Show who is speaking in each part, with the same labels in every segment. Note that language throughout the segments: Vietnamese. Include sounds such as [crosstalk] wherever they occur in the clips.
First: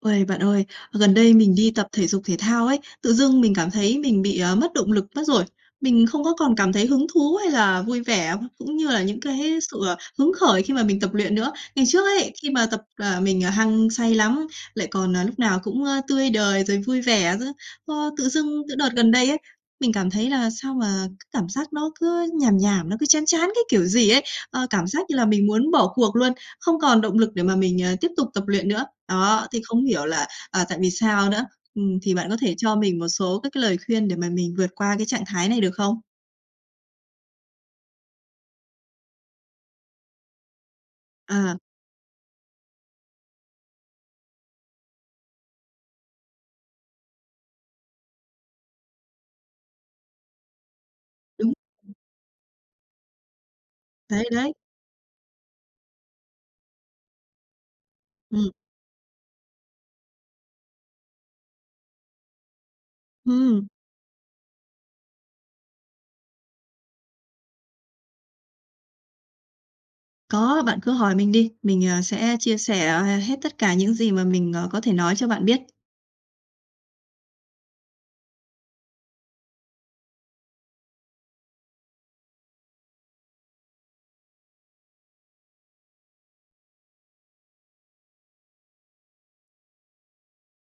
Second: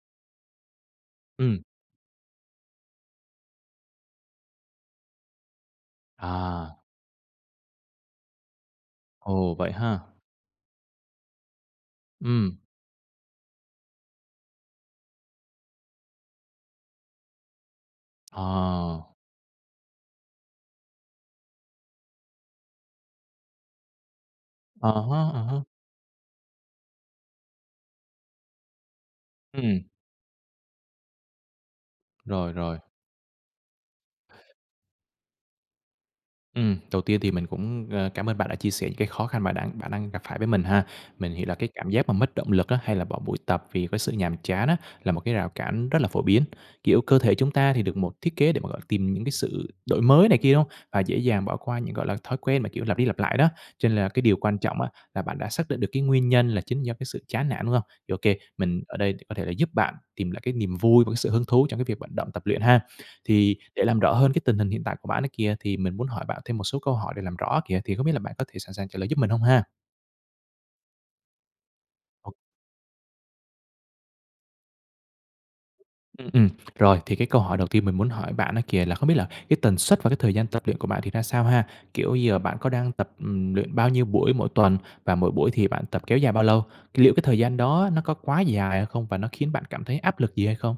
Speaker 1: Ôi, bạn ơi, gần đây mình
Speaker 2: Ừm.
Speaker 1: đi tập thể dục thể thao ấy, tự dưng mình cảm thấy mình bị, ờ, mất động lực mất rồi, mình không có còn cảm
Speaker 2: À.
Speaker 1: thấy hứng thú hay là vui vẻ, cũng như là những
Speaker 2: Ồ,
Speaker 1: cái
Speaker 2: vậy
Speaker 1: sự, à,
Speaker 2: ha?
Speaker 1: hứng khởi khi mà mình tập luyện nữa. Ngày trước ấy, khi
Speaker 2: Ừm.
Speaker 1: mà tập, à, mình, à, hăng say lắm, lại còn, à, lúc nào cũng, ơ, tươi đời rồi vui vẻ nữa, ờ, tự dưng từ đợt
Speaker 2: À.
Speaker 1: gần đây ấy, mình cảm thấy là sao mà cảm giác nó cứ nhàm nhàm, nó cứ chán chán cái kiểu gì ấy, ơ, cảm
Speaker 2: À
Speaker 1: giác như
Speaker 2: há,
Speaker 1: là mình
Speaker 2: à há.
Speaker 1: muốn bỏ cuộc luôn, không còn động lực để mà mình, à, tiếp tục tập luyện nữa. Đó, thì không
Speaker 2: Ừm.
Speaker 1: hiểu là, à, tại vì sao nữa? Ừm, thì bạn có
Speaker 2: Rồi,
Speaker 1: thể cho
Speaker 2: rồi.
Speaker 1: mình một số các cái lời khuyên để mà mình vượt qua cái trạng thái này được không?
Speaker 2: Ừm, đầu tiên thì mình cũng, à, cảm ơn bạn đã chia sẻ những cái khó khăn bạn đã bạn đang gặp phải với mình ha. Mình hiểu là
Speaker 1: À.
Speaker 2: cái cảm giác mà mất động lực á, hay là bỏ buổi tập vì cái sự nhàm chán á, là một cái rào cản rất là phổ biến, kiểu, cơ thể chúng ta thì được một thiết kế để mà, gọi là, tìm những cái sự đổi mới này kia, đúng hông? Và dễ dàng
Speaker 1: Đúng,
Speaker 2: bỏ qua
Speaker 1: ừm.
Speaker 2: những, gọi là, thói quen mà, kiểu, lặp đi lặp lại đó. Cho nên là cái
Speaker 1: Đấy,
Speaker 2: điều
Speaker 1: đấy.
Speaker 2: quan trọng á, là bạn đã xác định được cái nguyên nhân là chính do cái sự chán nản, đúng hông? OK,
Speaker 1: Ừm.
Speaker 2: mình ở đây để có thể là giúp bạn tìm lại cái niềm vui và cái sự hứng thú trong cái việc vận động tập luyện ha. Thì
Speaker 1: Ừm.
Speaker 2: để làm rõ hơn cái tình hình hiện tại của bạn ấy kìa, thì mình muốn hỏi bạn thêm một số câu hỏi để làm rõ á kìa, thì không biết là bạn có thể sẵn sàng trả lời giúp mình hông ha?
Speaker 1: Có, bạn cứ hỏi mình đi, mình, ờ,
Speaker 2: Ờ.
Speaker 1: sẽ chia sẻ h hết tất cả những gì mà mình, ờ, có thể nói cho bạn biết.
Speaker 2: Ừm, ừm, rồi thì cái câu hỏi đầu tiên mình muốn hỏi bạn á kìa là không biết là cái tần suất và cái thời gian tập luyện của bạn thì ra sao ha? Kiểu giờ bạn có đang tập, ừm, luyện bao nhiêu buổi mỗi tuần và mỗi buổi thì bạn tập kéo dài bao lâu? C liệu cái thời gian đó nó có quá dài hay không và nó khiến bạn cảm thấy áp lực gì hay không?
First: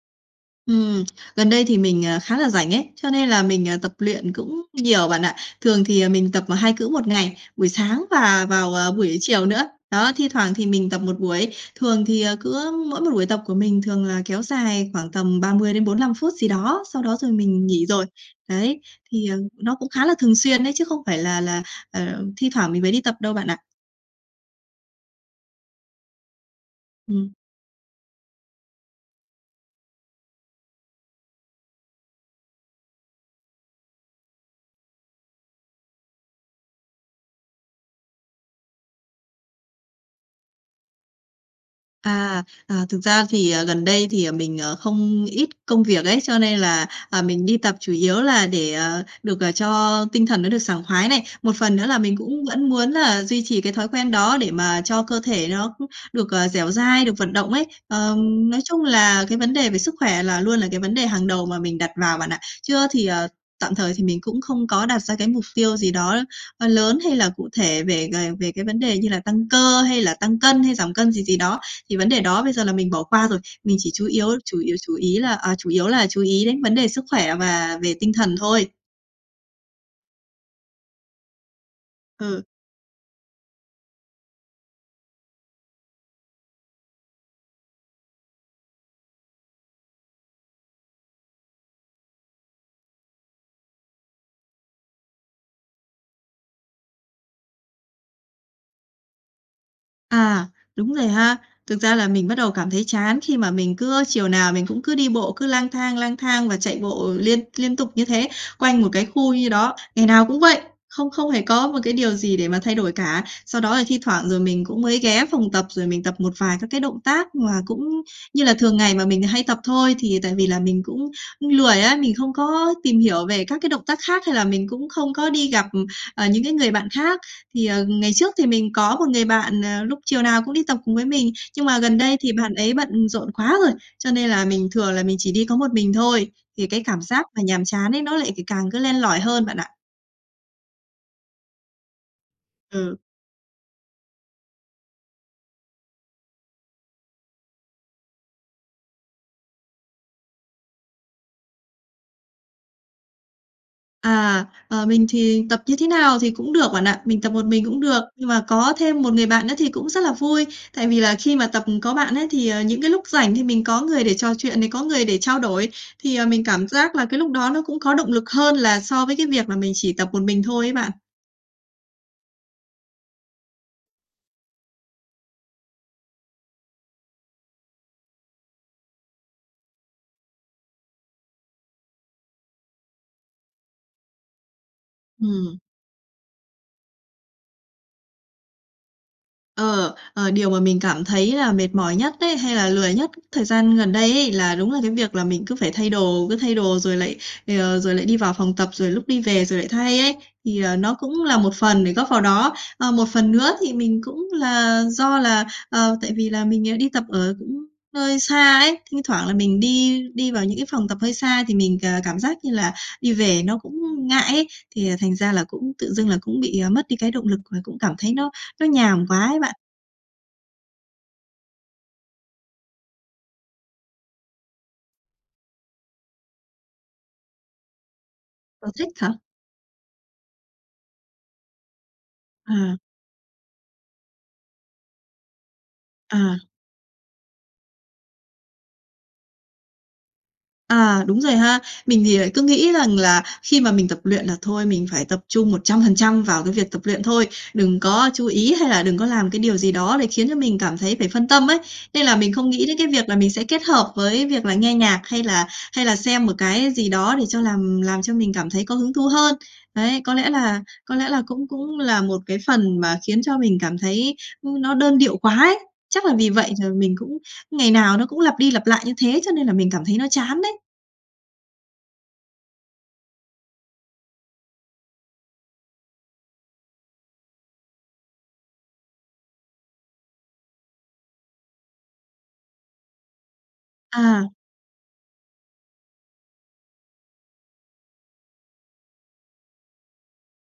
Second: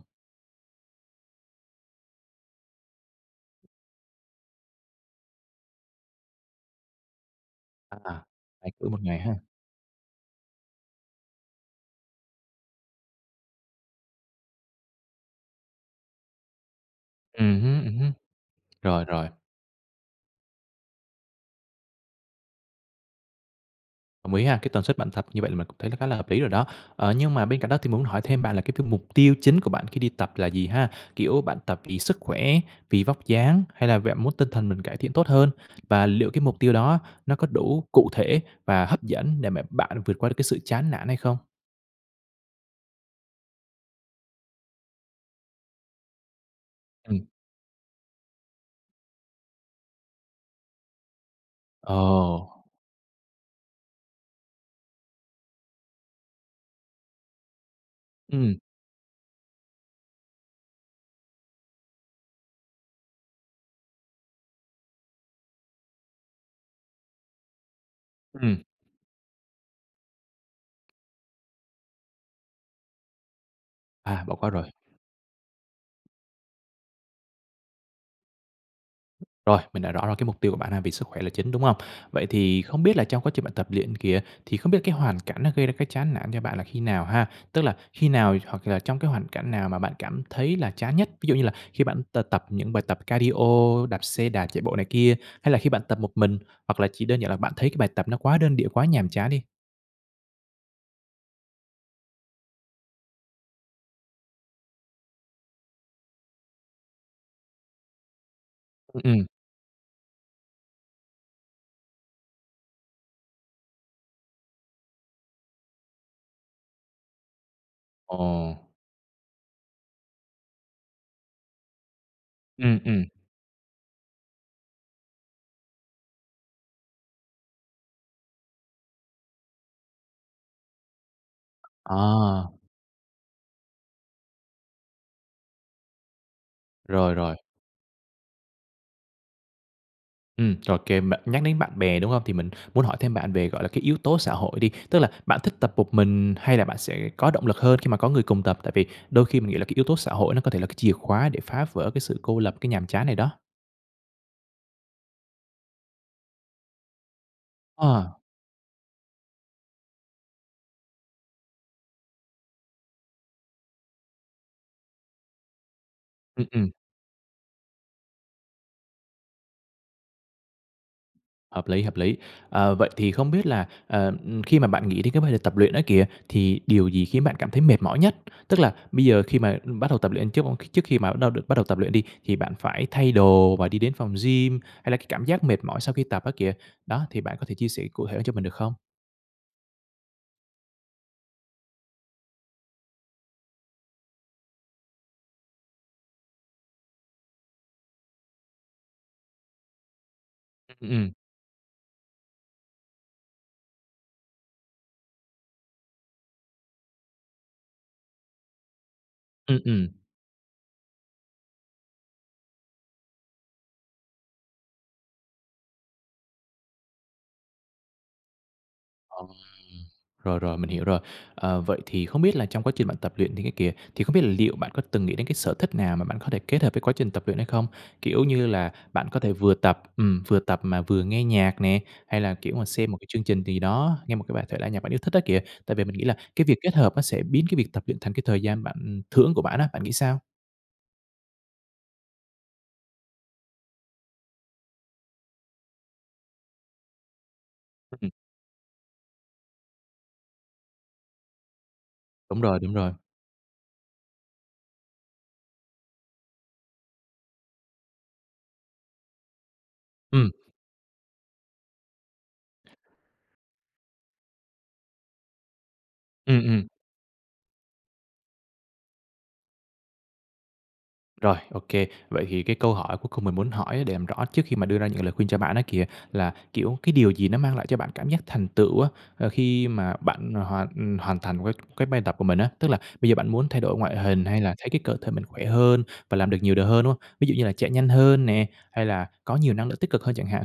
Speaker 1: Ừm, gần đây thì mình, à, khá là rảnh ấy, cho nên là mình, à, tập luyện cũng nhiều bạn ạ. Thường thì, à, mình tập 2 cữ 1 ngày, buổi sáng
Speaker 2: À,
Speaker 1: và
Speaker 2: 2
Speaker 1: vào,
Speaker 2: cữ
Speaker 1: ờ,
Speaker 2: 1 ngày
Speaker 1: buổi
Speaker 2: ha.
Speaker 1: chiều nữa, đó, thi thoảng thì mình tập 1 buổi. Thường thì, ờ, cứ mỗi một buổi tập của mình thường là kéo dài khoảng tầm 30 đến 45 phút gì đó, sau đó rồi
Speaker 2: Ừm
Speaker 1: mình
Speaker 2: hứm,
Speaker 1: nghỉ
Speaker 2: ừm
Speaker 1: rồi,
Speaker 2: hứm,
Speaker 1: đấy.
Speaker 2: rồi, rồi.
Speaker 1: Thì, ờ, nó cũng khá là thường xuyên đấy, chứ không phải là là, à, thi thoảng mình mới đi tập đâu bạn ạ.
Speaker 2: Đồng ý ha. Cái tần suất bạn tập như vậy là mình cũng thấy khá là hợp lý rồi đó. Ờ,
Speaker 1: Ừm.
Speaker 2: nhưng mà bên cạnh đó thì muốn hỏi thêm bạn là cái t mục tiêu chính của bạn khi đi tập là gì ha? Kiểu, bạn tập vì sức khỏe, vì vóc dáng, hay là bạn muốn tinh thần mình cải thiện tốt hơn? Và liệu cái mục tiêu đó nó có đủ cụ thể và hấp dẫn để mà bạn vượt qua được cái sự chán nản hay không?
Speaker 1: À, à, thực ra thì, ờ, gần đây thì, ờ, mình, ờ, không ít công việc ấy, cho nên là, à,
Speaker 2: Ừm.
Speaker 1: mình đi tập chủ yếu là để, ờ, được, ờ, cho tinh thần nó được sảng khoái này. Một phần nữa là mình cũng
Speaker 2: Ồ!
Speaker 1: vẫn muốn là duy trì cái thói quen đó để mà cho cơ thể nó [unintelligible] được, ờ, dẻo dai, được vận động ấy. Ờ,
Speaker 2: Ừm.
Speaker 1: nói chung là cái vấn đề về sức khỏe là luôn là cái vấn đề hàng đầu mà mình đặt vào bạn ạ. Chưa thì ờ, tạm thời thì mình cũng không có đặt ra cái mục tiêu gì đó, ơ, lớn hay là cụ thể về về về
Speaker 2: Ừm.
Speaker 1: cái vấn đề như là tăng cơ hay là tăng cân hay giảm cân gì gì đó. Thì vấn đề đó bây giờ là mình bỏ qua rồi. Mình chỉ chú
Speaker 2: À,
Speaker 1: yếu
Speaker 2: bỏ qua
Speaker 1: chủ
Speaker 2: rồi.
Speaker 1: yếu, chủ ý là ờ, chủ yếu là chú ý đến vấn đề sức khỏe và về tinh thần thôi.
Speaker 2: Rồi, mình đã rõ là cái mục tiêu của bạn nà vì sức khỏe là chính, đúng hông? Vậy
Speaker 1: Ừ.
Speaker 2: thì không biết là trong quá trình bạn tập luyện kìa, thì không biết cái hoàn cảnh nó gây ra cái chán nản cho bạn là khi nào ha? Tức là khi nào hoặc là trong cái hoàn cảnh nào mà bạn cảm thấy là chán nhất? Ví dụ như là khi bạn t tập những bài tập cardio, đạp xe đạp, chạy bộ này kia hay là khi bạn tập một mình hoặc là chỉ đơn giản là bạn thấy cái bài tập nó quá đơn điệu, quá nhàm chán đi?
Speaker 1: À, đúng rồi ha. Thực ra là mình bắt đầu cảm thấy chán khi mà mình cứ chiều nào mình cũng cứ đi bộ cứ lang thang, lang thang và chạy bộ liên liên tục như thế quanh một cái
Speaker 2: Ừm.
Speaker 1: khu như đó. Ngày nào cũng vậy, không không hề có một cái điều gì để mà thay đổi cả. Sau đó là thi thoảng rồi mình cũng mới ghé phòng tập, rồi mình tập một vài các cái động tác mà cũng như
Speaker 2: Ồ.
Speaker 1: là thường ngày mà mình hay tập thôi. Thì, à, tại vì là mình cũng cũng lười á, mình không có
Speaker 2: Ừm,
Speaker 1: tìm
Speaker 2: ừm
Speaker 1: hiểu về các cái động tác khác hay là mình cũng không có đi gặp, ừ, ờ, những cái người bạn khác. Thì, ờ, ngày trước thì mình có một người bạn, ờ, lúc chiều nào cũng đi tập cùng với mình, nhưng mà gần đây thì
Speaker 2: À.
Speaker 1: bạn ấy bận rộn quá rồi, cho nên là mình thường là mình chỉ đi có một mình thôi, thì cái cảm
Speaker 2: Rồi,
Speaker 1: giác
Speaker 2: rồi.
Speaker 1: mà nhàm chán ấy nó lại c càng cứ len lỏi hơn bạn ạ.
Speaker 2: Ừm, OK bạn, nhắc đến bạn bè, đúng không? Thì mình muốn hỏi
Speaker 1: Ừm.
Speaker 2: thêm bạn về, gọi là, cái yếu tố xã hội đi, tức là bạn thích tập một mình hay là bạn sẽ có động lực hơn khi mà có người cùng tập? Tại vì đôi khi mình nghĩ là cái yếu tố xã hội nó có thể là cái chìa khóa để phá vỡ cái sự cô lập, cái nhàm chán này đó.
Speaker 1: À, ờ, mình thì tập như thế nào thì cũng được bạn ạ, mình tập một mình cũng được,
Speaker 2: Ờ.
Speaker 1: nhưng mà có thêm một người bạn nữa thì cũng rất là vui. Tại vì là khi mà tập, ừm, có bạn ấy, thì, ờ, những cái lúc rảnh thì mình có người để trò chuyện này, có người để trao đổi, thì, ờ, mình
Speaker 2: Ừm,
Speaker 1: cảm
Speaker 2: ừm.
Speaker 1: giác là cái lúc đó nó cũng có động lực hơn là so với cái việc là mình chỉ tập một mình thôi ấy bạn.
Speaker 2: Hợp lý, hợp lý. Ờ, vậy thì không biết là, ờ, ừm, khi mà bạn nghĩ đến cái vấn đề tập luyện á kìa, thì điều gì khiến bạn cảm thấy mệt mỏi nhất? Tức là bây giờ khi mà, ưm, bắt đầu tập luyện trước m trước khi mà đâu được bắt đầu tập luyện đi thì bạn phải thay đồ và đi đến phòng gym, hay là cái cảm giác
Speaker 1: Ừm.
Speaker 2: mệt mỏi sau khi tập á kìa? Đó, thì bạn có thể chia sẻ cụ thể cho mình được không?
Speaker 1: Ờ, ờ, điều mà mình cảm thấy là mệt mỏi nhất ấy, hay là lười nhất thời gian gần đây ấy, là đúng là cái việc là mình cứ phải thay đồ, cứ thay đồ rồi lại, ờ, rồi lại đi vào phòng tập, rồi lúc đi về rồi lại thay ấy, thì, ờ,
Speaker 2: Ừm,
Speaker 1: nó
Speaker 2: ừm.
Speaker 1: cũng là một phần để góp vào đó. Ờ, một phần nữa thì mình cũng là do là, ờ, tại vì là mình, ờ, đi tập ở cũng hơi xa ấy, thi thoảng là
Speaker 2: Ừm,
Speaker 1: mình
Speaker 2: ừm.
Speaker 1: đi đi vào những cái phòng tập hơi xa thì mình c cảm giác như là đi về nó cũng ngại ấy, thì, ờ, thành ra là cũng tự dưng là cũng bị, ờ, mất đi cái động lực và cũng cảm thấy nó nó nhàm
Speaker 2: Ờm,
Speaker 1: quá ấy bạn.
Speaker 2: rồi, rồi, mình hiểu rồi. Ờ, vậy thì không biết là trong quá trình bạn tập luyện những cái kìa, thì không biết là liệu bạn có từng nghĩ đến cái sở thích nào mà bạn có thể kết hợp với quá trình tập luyện hay không? Kiểu như
Speaker 1: Sở
Speaker 2: là
Speaker 1: thích
Speaker 2: bạn
Speaker 1: hả?
Speaker 2: có thể vừa tập ừm, vừa tập mà vừa nghe nhạc nè, hay là kiểu mà
Speaker 1: À.
Speaker 2: xem một cái chương trình gì đó, nghe một cái bài thể nhạc bạn yêu thích đó kìa, tại vì mình nghĩ là
Speaker 1: À.
Speaker 2: cái việc kết hợp nó sẽ biến cái việc tập luyện thành cái thời gian bạn thưởng của bạn á, bạn nghĩ sao?
Speaker 1: À, đúng rồi ha. Mình thì lại cứ nghĩ rằng là khi mà mình tập luyện là thôi, mình phải tập trung 100% vào cái việc tập luyện thôi. Đừng có
Speaker 2: [unintelligible]
Speaker 1: chú ý hay là đừng có làm cái điều gì đó để khiến cho mình cảm thấy phải phân tâm ấy. Nên là mình
Speaker 2: Đúng
Speaker 1: không
Speaker 2: rồi,
Speaker 1: nghĩ
Speaker 2: đúng
Speaker 1: đến cái
Speaker 2: rồi.
Speaker 1: việc là mình sẽ kết hợp với việc là nghe nhạc hay là hay là xem một cái gì đó để cho làm làm cho mình cảm thấy có hứng thú hơn. Đấy, có
Speaker 2: Ừm.
Speaker 1: lẽ là có lẽ là cũng cũng là một cái phần mà khiến cho mình cảm thấy, ưm, nó đơn điệu quá ấy. Chắc là vì
Speaker 2: Ừm,
Speaker 1: vậy
Speaker 2: ừm.
Speaker 1: là mình cũng ngày nào nó cũng lặp đi lặp lại như thế cho nên là mình cảm thấy nó chán đấy.
Speaker 2: Rồi, ô kê. Vậy thì cái câu hỏi cuối cùng mình muốn hỏi để làm rõ trước khi mà đưa ra những lời khuyên cho bạn á kìa, là, kiểu, cái điều gì nó mang lại cho bạn cảm giác thành tựu á, ờ, khi mà bạn hoàn hoàn thành cái cái bài tập của mình á, tức là bây giờ bạn muốn thay đổi ngoại hình
Speaker 1: À.
Speaker 2: hay là thấy cái cơ thể mình khỏe hơn và làm được nhiều điều hơn, đúng hông? Ví dụ như là chạy nhanh hơn nè, hay là có nhiều năng lượng tích cực hơn chẳng hạn?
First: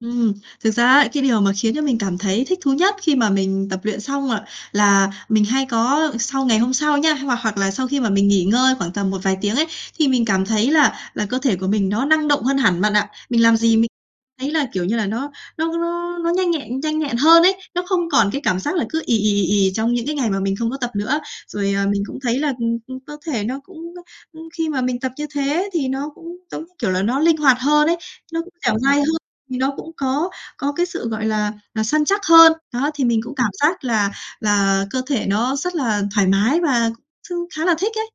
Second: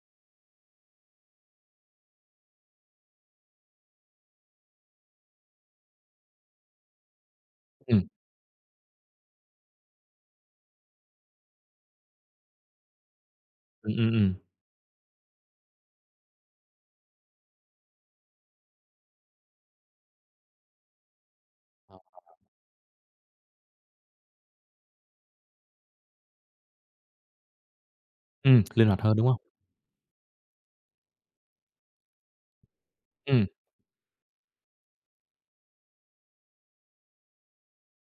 Speaker 1: Ừm, thực ra ấy, cái điều mà khiến cho mình cảm thấy thích thú nhất khi mà mình tập luyện xong, à, là mình hay có sau ngày hôm sau nha hoặc hoặc là sau khi
Speaker 2: Ừm.
Speaker 1: mà mình nghỉ ngơi khoảng tầm một vài tiếng ấy thì mình cảm thấy là là cơ thể của mình nó năng động hơn hẳn bạn ạ. Mình làm gì mình
Speaker 2: Ừm, ừm, ừm.
Speaker 1: thấy là, kiểu như là, nó nó nó nó nhanh nhẹn nhanh nhẹn hơn ấy, nó không còn cái cảm giác là cứ ì, ì, ì, ì, trong những cái ngày mà mình không có tập nữa. Rồi, à, mình cũng
Speaker 2: [unintelligible]
Speaker 1: thấy là ừm, ừ, cơ thể nó cũng, ơ, ưm, khi mà mình tập như thế thì nó cũng, giống như kiểu là, nó linh hoạt hơn ấy, nó cũng
Speaker 2: Ừm,
Speaker 1: dẻo
Speaker 2: linh
Speaker 1: dai
Speaker 2: hoạt
Speaker 1: hơn,
Speaker 2: hơn, đúng hông?
Speaker 1: thì nó cũng có có cái sự, gọi là là, săn chắc hơn. Đó, thì mình cũng
Speaker 2: Ừm.
Speaker 1: cảm giác là là cơ thể nó rất là thoải mái và chung khá là thích ấy.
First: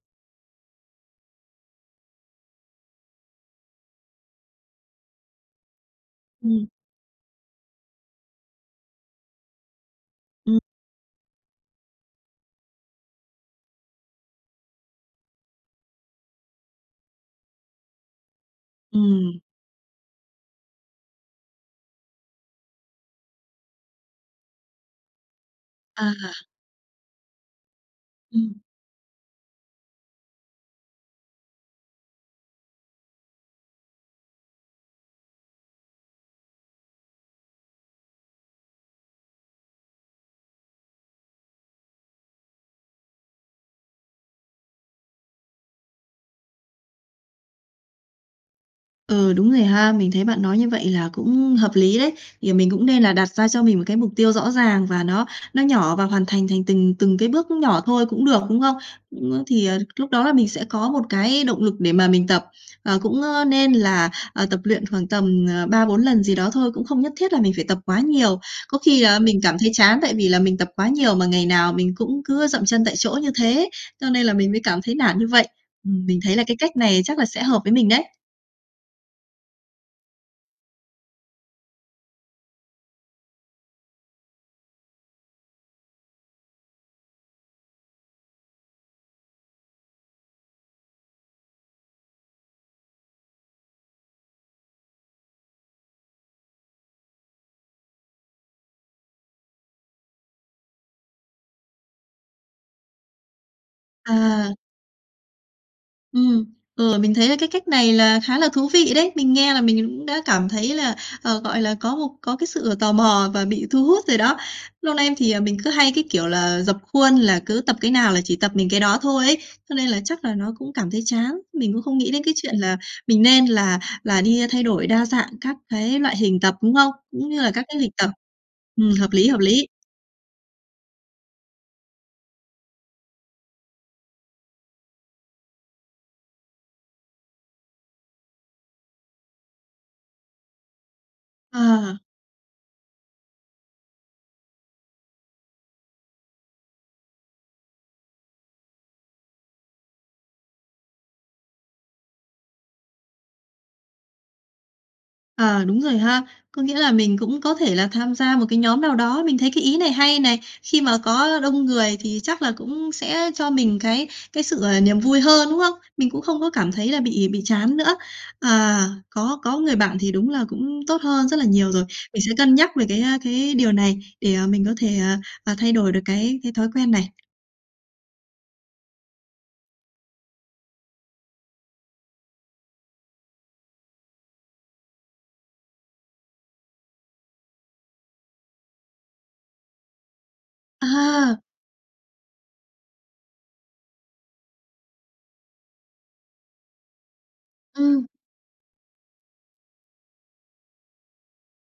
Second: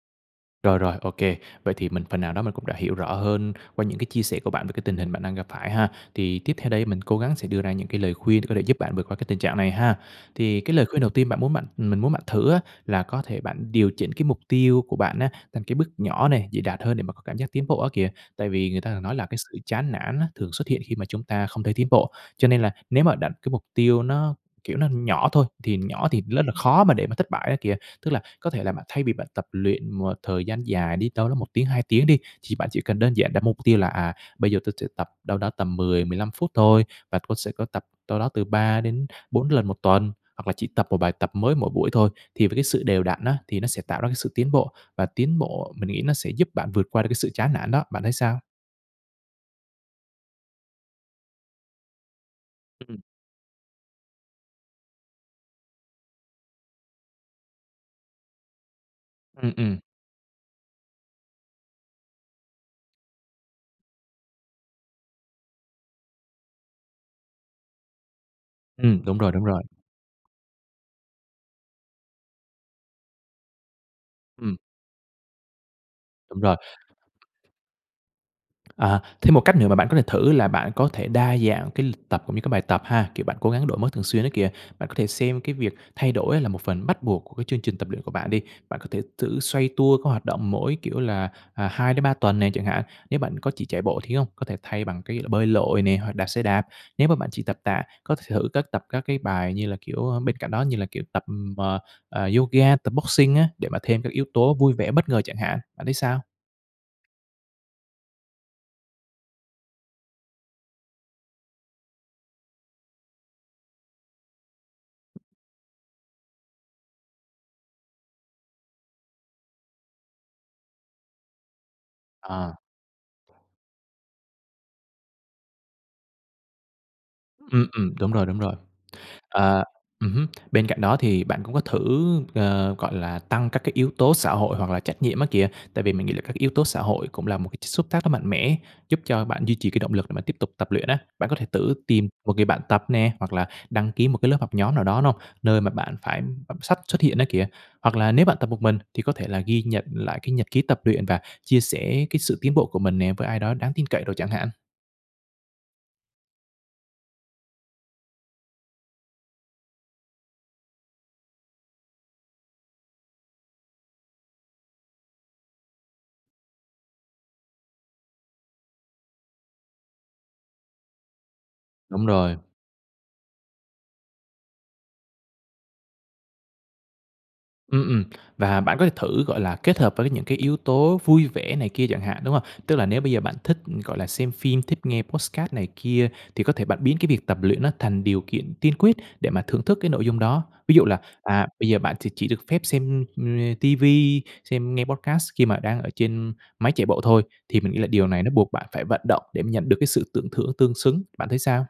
Speaker 2: Rồi, rồi, OK. Vậy thì mình phần nào đó mình cũng đã hiểu rõ hơn qua những cái chia sẻ của bạn về cái tình hình bạn đang gặp phải ha. Thì tiếp
Speaker 1: Ừm.
Speaker 2: theo đây mình cố gắng sẽ đưa ra những cái lời khuyên có thể giúp bạn vượt qua cái tình trạng này ha. Thì
Speaker 1: Ừm.
Speaker 2: cái lời khuyên đầu tiên bạn muốn bạn mình muốn bạn thử á, là có thể bạn điều chỉnh cái mục tiêu của bạn á, thành cái bước nhỏ này, dễ đạt hơn để mà có cảm giác tiến bộ á kìa. Tại vì người ta thường nói là cái
Speaker 1: Ừm.
Speaker 2: sự chán nản á, thường xuất hiện khi mà chúng ta không thấy tiến bộ. Cho nên là nếu mà đặt cái mục tiêu nó, kiểu, nó nhỏ thôi, thì nhỏ thì
Speaker 1: À.
Speaker 2: rất là khó mà để mà thất bại á kìa. Tức là có
Speaker 1: Ừm.
Speaker 2: thể là bạn thay vì bạn tập luyện một thời gian dài đi, đâu đó 1 tiếng, 2 tiếng đi, thì bạn chỉ cần đơn giản đặt mục tiêu là, à, bây giờ tôi sẽ tập đâu đó tầm 10-15 phút thôi. Và tôi sẽ có tập đâu đó từ 3 đến 4 lần 1 tuần, hoặc là chỉ tập một bài tập mới mỗi buổi thôi. Thì với cái sự đều đặn á, thì nó sẽ tạo ra cái sự tiến bộ, và tiến bộ mình nghĩ nó sẽ giúp bạn vượt qua được cái sự chán nản đó. Bạn thấy sao?
Speaker 1: Ừ, đúng rồi ha. Mình thấy bạn nói như vậy là cũng hợp lý đấy. Thì mình cũng
Speaker 2: Ừm.
Speaker 1: nên là đặt ra cho mình một cái mục tiêu rõ ràng và nó nó nhỏ, và hoàn thành thành từng từng cái bước nhỏ thôi cũng được, đúng không? Ừm,
Speaker 2: Ừm,
Speaker 1: thì,
Speaker 2: ừm.
Speaker 1: ờ, lúc đó là mình sẽ có một cái động lực để mà mình tập, ờ, cũng, ơ, nên là, ờ, tập luyện khoảng tầm, ờ, 3-4 lần gì đó thôi, cũng không nhất thiết là mình phải tập quá nhiều. Có
Speaker 2: Ừm,
Speaker 1: khi
Speaker 2: đúng
Speaker 1: là
Speaker 2: rồi,
Speaker 1: mình
Speaker 2: đúng
Speaker 1: cảm
Speaker 2: rồi.
Speaker 1: thấy chán tại vì là mình tập quá nhiều mà ngày nào mình cũng cứ dậm chân tại chỗ như thế, cho nên là mình
Speaker 2: Ừm.
Speaker 1: mới cảm thấy nản như vậy. Ừm, mình thấy
Speaker 2: Đúng
Speaker 1: là
Speaker 2: rồi.
Speaker 1: cái cách này chắc là sẽ hợp với mình đấy.
Speaker 2: À. Thêm một cách nữa mà bạn có thể thử là bạn có thể đa dạng cái lịch tập, cũng như các bài tập ha, kiểu, bạn cố gắng đổi mới thường xuyên á kìa. Bạn có thể xem cái việc thay đổi á là một phần bắt buộc của cái chương trình tập luyện của bạn đi. Bạn có thể thử xoay tua các hoạt động mỗi kiểu là, à, 2-3 tuần nè chẳng hạn. Nếu bạn có chỉ chạy bộ thì hông, có thể thay bằng cái, ơ, bơi lội nè, hoặc đạp xe đạp. Nếu mà bạn chỉ tập tạ, có thể thử các tập các cái bài như là, kiểu, a, bên cạnh đó như là, kiểu, tập, ừm, à, à, yoga, tập boxing á để mà thêm các yếu
Speaker 1: À.
Speaker 2: tố vui vẻ, bất ngờ chẳng hạn. Bạn thấy sao?
Speaker 1: Ừm. Ừ, mình thấy là cái cách này là khá là thú vị đấy. Mình nghe là mình cũng đã cảm thấy là, ờ, gọi là, có một có cái sự tò mò và bị thu hút rồi đó. Lâu nay thì, à, mình cứ hay cái kiểu là rập khuôn là cứ tập cái nào là chỉ tập mình cái đó thôi ấy, cho nên là chắc là nó cũng cảm thấy chán. Mình cũng không nghĩ đến cái
Speaker 2: À.
Speaker 1: chuyện là mình nên là là đi, a, thay đổi đa dạng các cái loại hình tập, đúng không? Cũng như là các
Speaker 2: Ừm,
Speaker 1: cái lịnh
Speaker 2: ừm,
Speaker 1: tập.
Speaker 2: đúng rồi, đúng rồi.
Speaker 1: Ừm, hợp lý, hợp
Speaker 2: À.
Speaker 1: lý.
Speaker 2: Ừm hứm. Bên cạnh đó thì bạn cũng có thử, ờ, gọi là, tăng các cái yếu tố xã hội hoặc là trách nhiệm á kìa, tại vì mình nghĩ là các yếu tố xã hội cũng là một cái chất xúc tác rất mạnh mẽ, giúp cho bạn duy trì cái động lực để bạn tiếp tục tập luyện á. Bạn có thể tử
Speaker 1: À.
Speaker 2: tìm một người bạn tập nè, hoặc là đăng ký một cái lớp học nhóm nào đó, đúng hông? Nơi mà bạn phải đọc sách xuất hiện á kìa, hoặc là nếu bạn tập một mình thì có thể là ghi nhận lại cái nhật ký tập luyện và chia sẻ cái sự tiến bộ của mình nè với ai đó đáng tin cậy đồ chẳng hạn.
Speaker 1: Ờ, đúng rồi ha. Có nghĩa là mình cũng có thể là tham gia một cái nhóm nào đó, mình thấy cái ý này hay này. Khi mà có đông người thì chắc là cũng sẽ cho mình cái cái sự, ờ, niềm vui hơn, đúng không? Mình cũng không có cảm thấy là bị bị chán nữa. À, có có người bạn thì đúng là cũng tốt hơn rất là nhiều rồi.
Speaker 2: Đúng
Speaker 1: Mình sẽ
Speaker 2: rồi.
Speaker 1: cân nhắc về cái, ơ, cái điều này để, ờ, mình có thể, ờ, ờ, thay đổi được cái cái thói quen này.
Speaker 2: Ừm, ừm, và bạn có thể thử, gọi là, kết hợp với những cái yếu tố vui vẻ này kia chẳng hạn, đúng hông? Tức là nếu bây giờ bạn thích, ừm, gọi là, xem phim, thích nghe podcast này kia thì có thể bạn biến cái việc tập luyện nó thành điều kiện tiên quyết để mà thưởng thức cái nội dung đó. Ví dụ là,
Speaker 1: À!
Speaker 2: à, bây giờ bạn thì chỉ được phép xem, ưm, ờ, TV, xem nghe podcast khi mà đang ở trên máy chạy bộ thôi. Thì mình nghĩ là
Speaker 1: Ừm.
Speaker 2: điều này nó buộc bạn phải vận động để mà nhận được cái sự tưởng thưởng tương xứng. Bạn thấy sao?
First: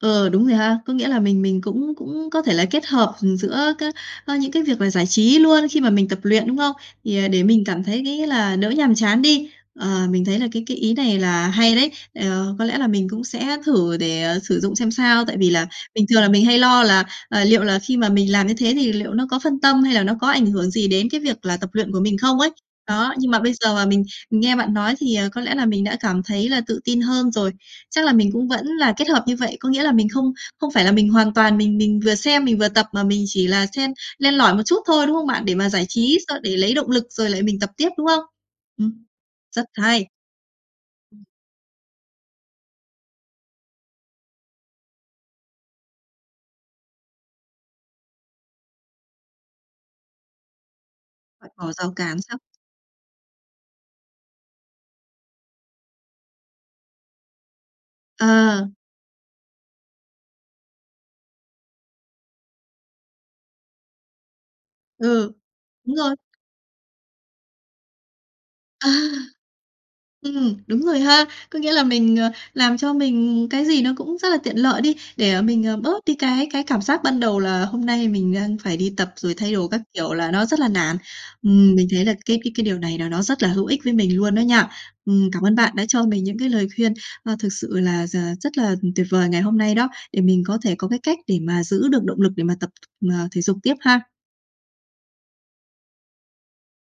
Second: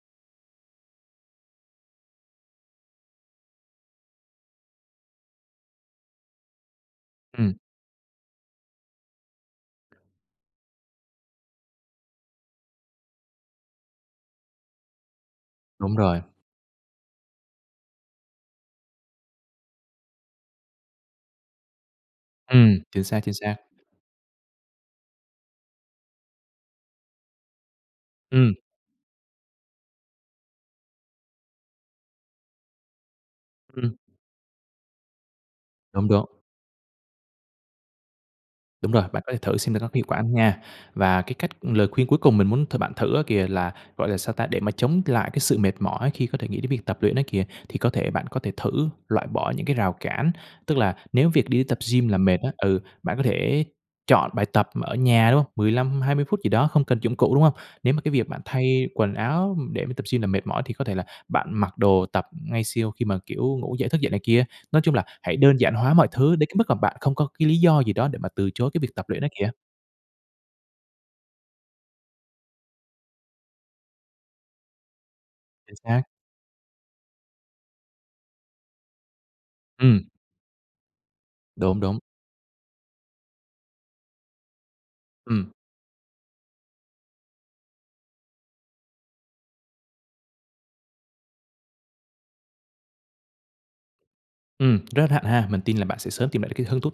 Speaker 1: Ờ, đúng rồi ha. Có nghĩa là mình mình cũng cũng có thể là kết hợp, ừm, giữa các ơ, những cái việc là giải trí luôn khi mà mình tập luyện, đúng không? Thì, à, để
Speaker 2: Ừm.
Speaker 1: mình cảm thấy cái nghĩa là đỡ nhàm chán đi. Ờ, mình thấy là cái cái ý này là hay đấy. Ờ, có lẽ là mình cũng sẽ thử để, ờ, sử dụng xem sao, tại vì là
Speaker 2: Đúng
Speaker 1: bình
Speaker 2: rồi.
Speaker 1: thường là mình hay lo là, à, liệu là khi mà mình làm như thế thì liệu nó có phân tâm hay là nó có ảnh hưởng gì đến cái việc là tập luyện của mình không ấy.
Speaker 2: Ừm, chính
Speaker 1: Đó,
Speaker 2: xác,
Speaker 1: nhưng
Speaker 2: chính
Speaker 1: mà bây
Speaker 2: xác.
Speaker 1: giờ mà mình mình nghe bạn nói thì, ờ, có lẽ là mình đã cảm thấy là tự tin hơn rồi. Chắc là mình cũng
Speaker 2: Ừm.
Speaker 1: vẫn là kết hợp như vậy. Có nghĩa là mình không không phải là mình hoàn toàn mình mình vừa xem mình vừa tập, mà mình chỉ là xen
Speaker 2: Ừm.
Speaker 1: len lỏi một chút thôi, đúng không bạn? Để mà giải
Speaker 2: Đúng,
Speaker 1: trí
Speaker 2: đúng.
Speaker 1: s để lấy động lực rồi lại mình tập tiếp, đúng không?
Speaker 2: Đúng rồi,
Speaker 1: Ừm,
Speaker 2: bạn có thể thử
Speaker 1: rất
Speaker 2: xem là nó có hiệu
Speaker 1: hay!
Speaker 2: quả hông nha. Và
Speaker 1: Ừm.
Speaker 2: cái cách lời khuyên cuối cùng mình muốn th bạn thử á kìa, là, gọi là, sao ta, để mà chống lại cái sự mệt mỏi khi có thể nghĩ đến việc tập luyện ấy kìa, thì có thể bạn có thể thử loại bỏ những cái rào cản. Tức là nếu việc
Speaker 1: Loại
Speaker 2: đi
Speaker 1: bỏ
Speaker 2: tập
Speaker 1: rào
Speaker 2: gym là
Speaker 1: cản
Speaker 2: mệt
Speaker 1: sao?
Speaker 2: á ừ, bạn có thể chọn bài tập ở nhà, đúng không? 15-20 phút gì đó không cần dụng cụ, đúng không? Nếu mà cái việc bạn
Speaker 1: Ờ.
Speaker 2: thay quần áo, ừm, để mà tập gym là mệt mỏi thì có thể là bạn mặc đồ tập ngay siêu khi mà, kiểu, ngủ dậy, thức dậy này kia. Nói chung là
Speaker 1: Ừ,
Speaker 2: hãy đơn giản hóa
Speaker 1: đúng
Speaker 2: mọi
Speaker 1: rồi.
Speaker 2: thứ đến cái mức mà bạn không có cái lý do gì đó để mà từ chối cái
Speaker 1: À!
Speaker 2: việc tập luyện ấy kìa.
Speaker 1: Ừm, đúng rồi ha. Có nghĩa là mình, ờ, làm cho mình cái gì nó cũng rất là tiện lợi đi, để, ờ, mình,
Speaker 2: Chính
Speaker 1: ờ,
Speaker 2: xác.
Speaker 1: bớt đi cái cái cảm giác ban đầu là hôm nay mình đang phải đi tập rồi thay đồ các
Speaker 2: Ừm.
Speaker 1: kiểu là nó rất là nản. Ừm,
Speaker 2: Đúng,
Speaker 1: mình
Speaker 2: đúng.
Speaker 1: thấy là cái cái cái điều này là nó rất là hữu ích với mình luôn đó nha. Ừm, cảm
Speaker 2: Ừm.
Speaker 1: ơn bạn đã cho mình những cái lời khuyên, ờ, thực sự là r rất là, ừm, tuyệt vời ngày hôm nay đó, để mình có thể có cái cách để mà giữ được động lực để mà tập, à, thể dục tiếp ha.
Speaker 2: Ừm, rất hạnh ha, mình tin là bạn sẽ sớm tìm lại được cái hứng thú.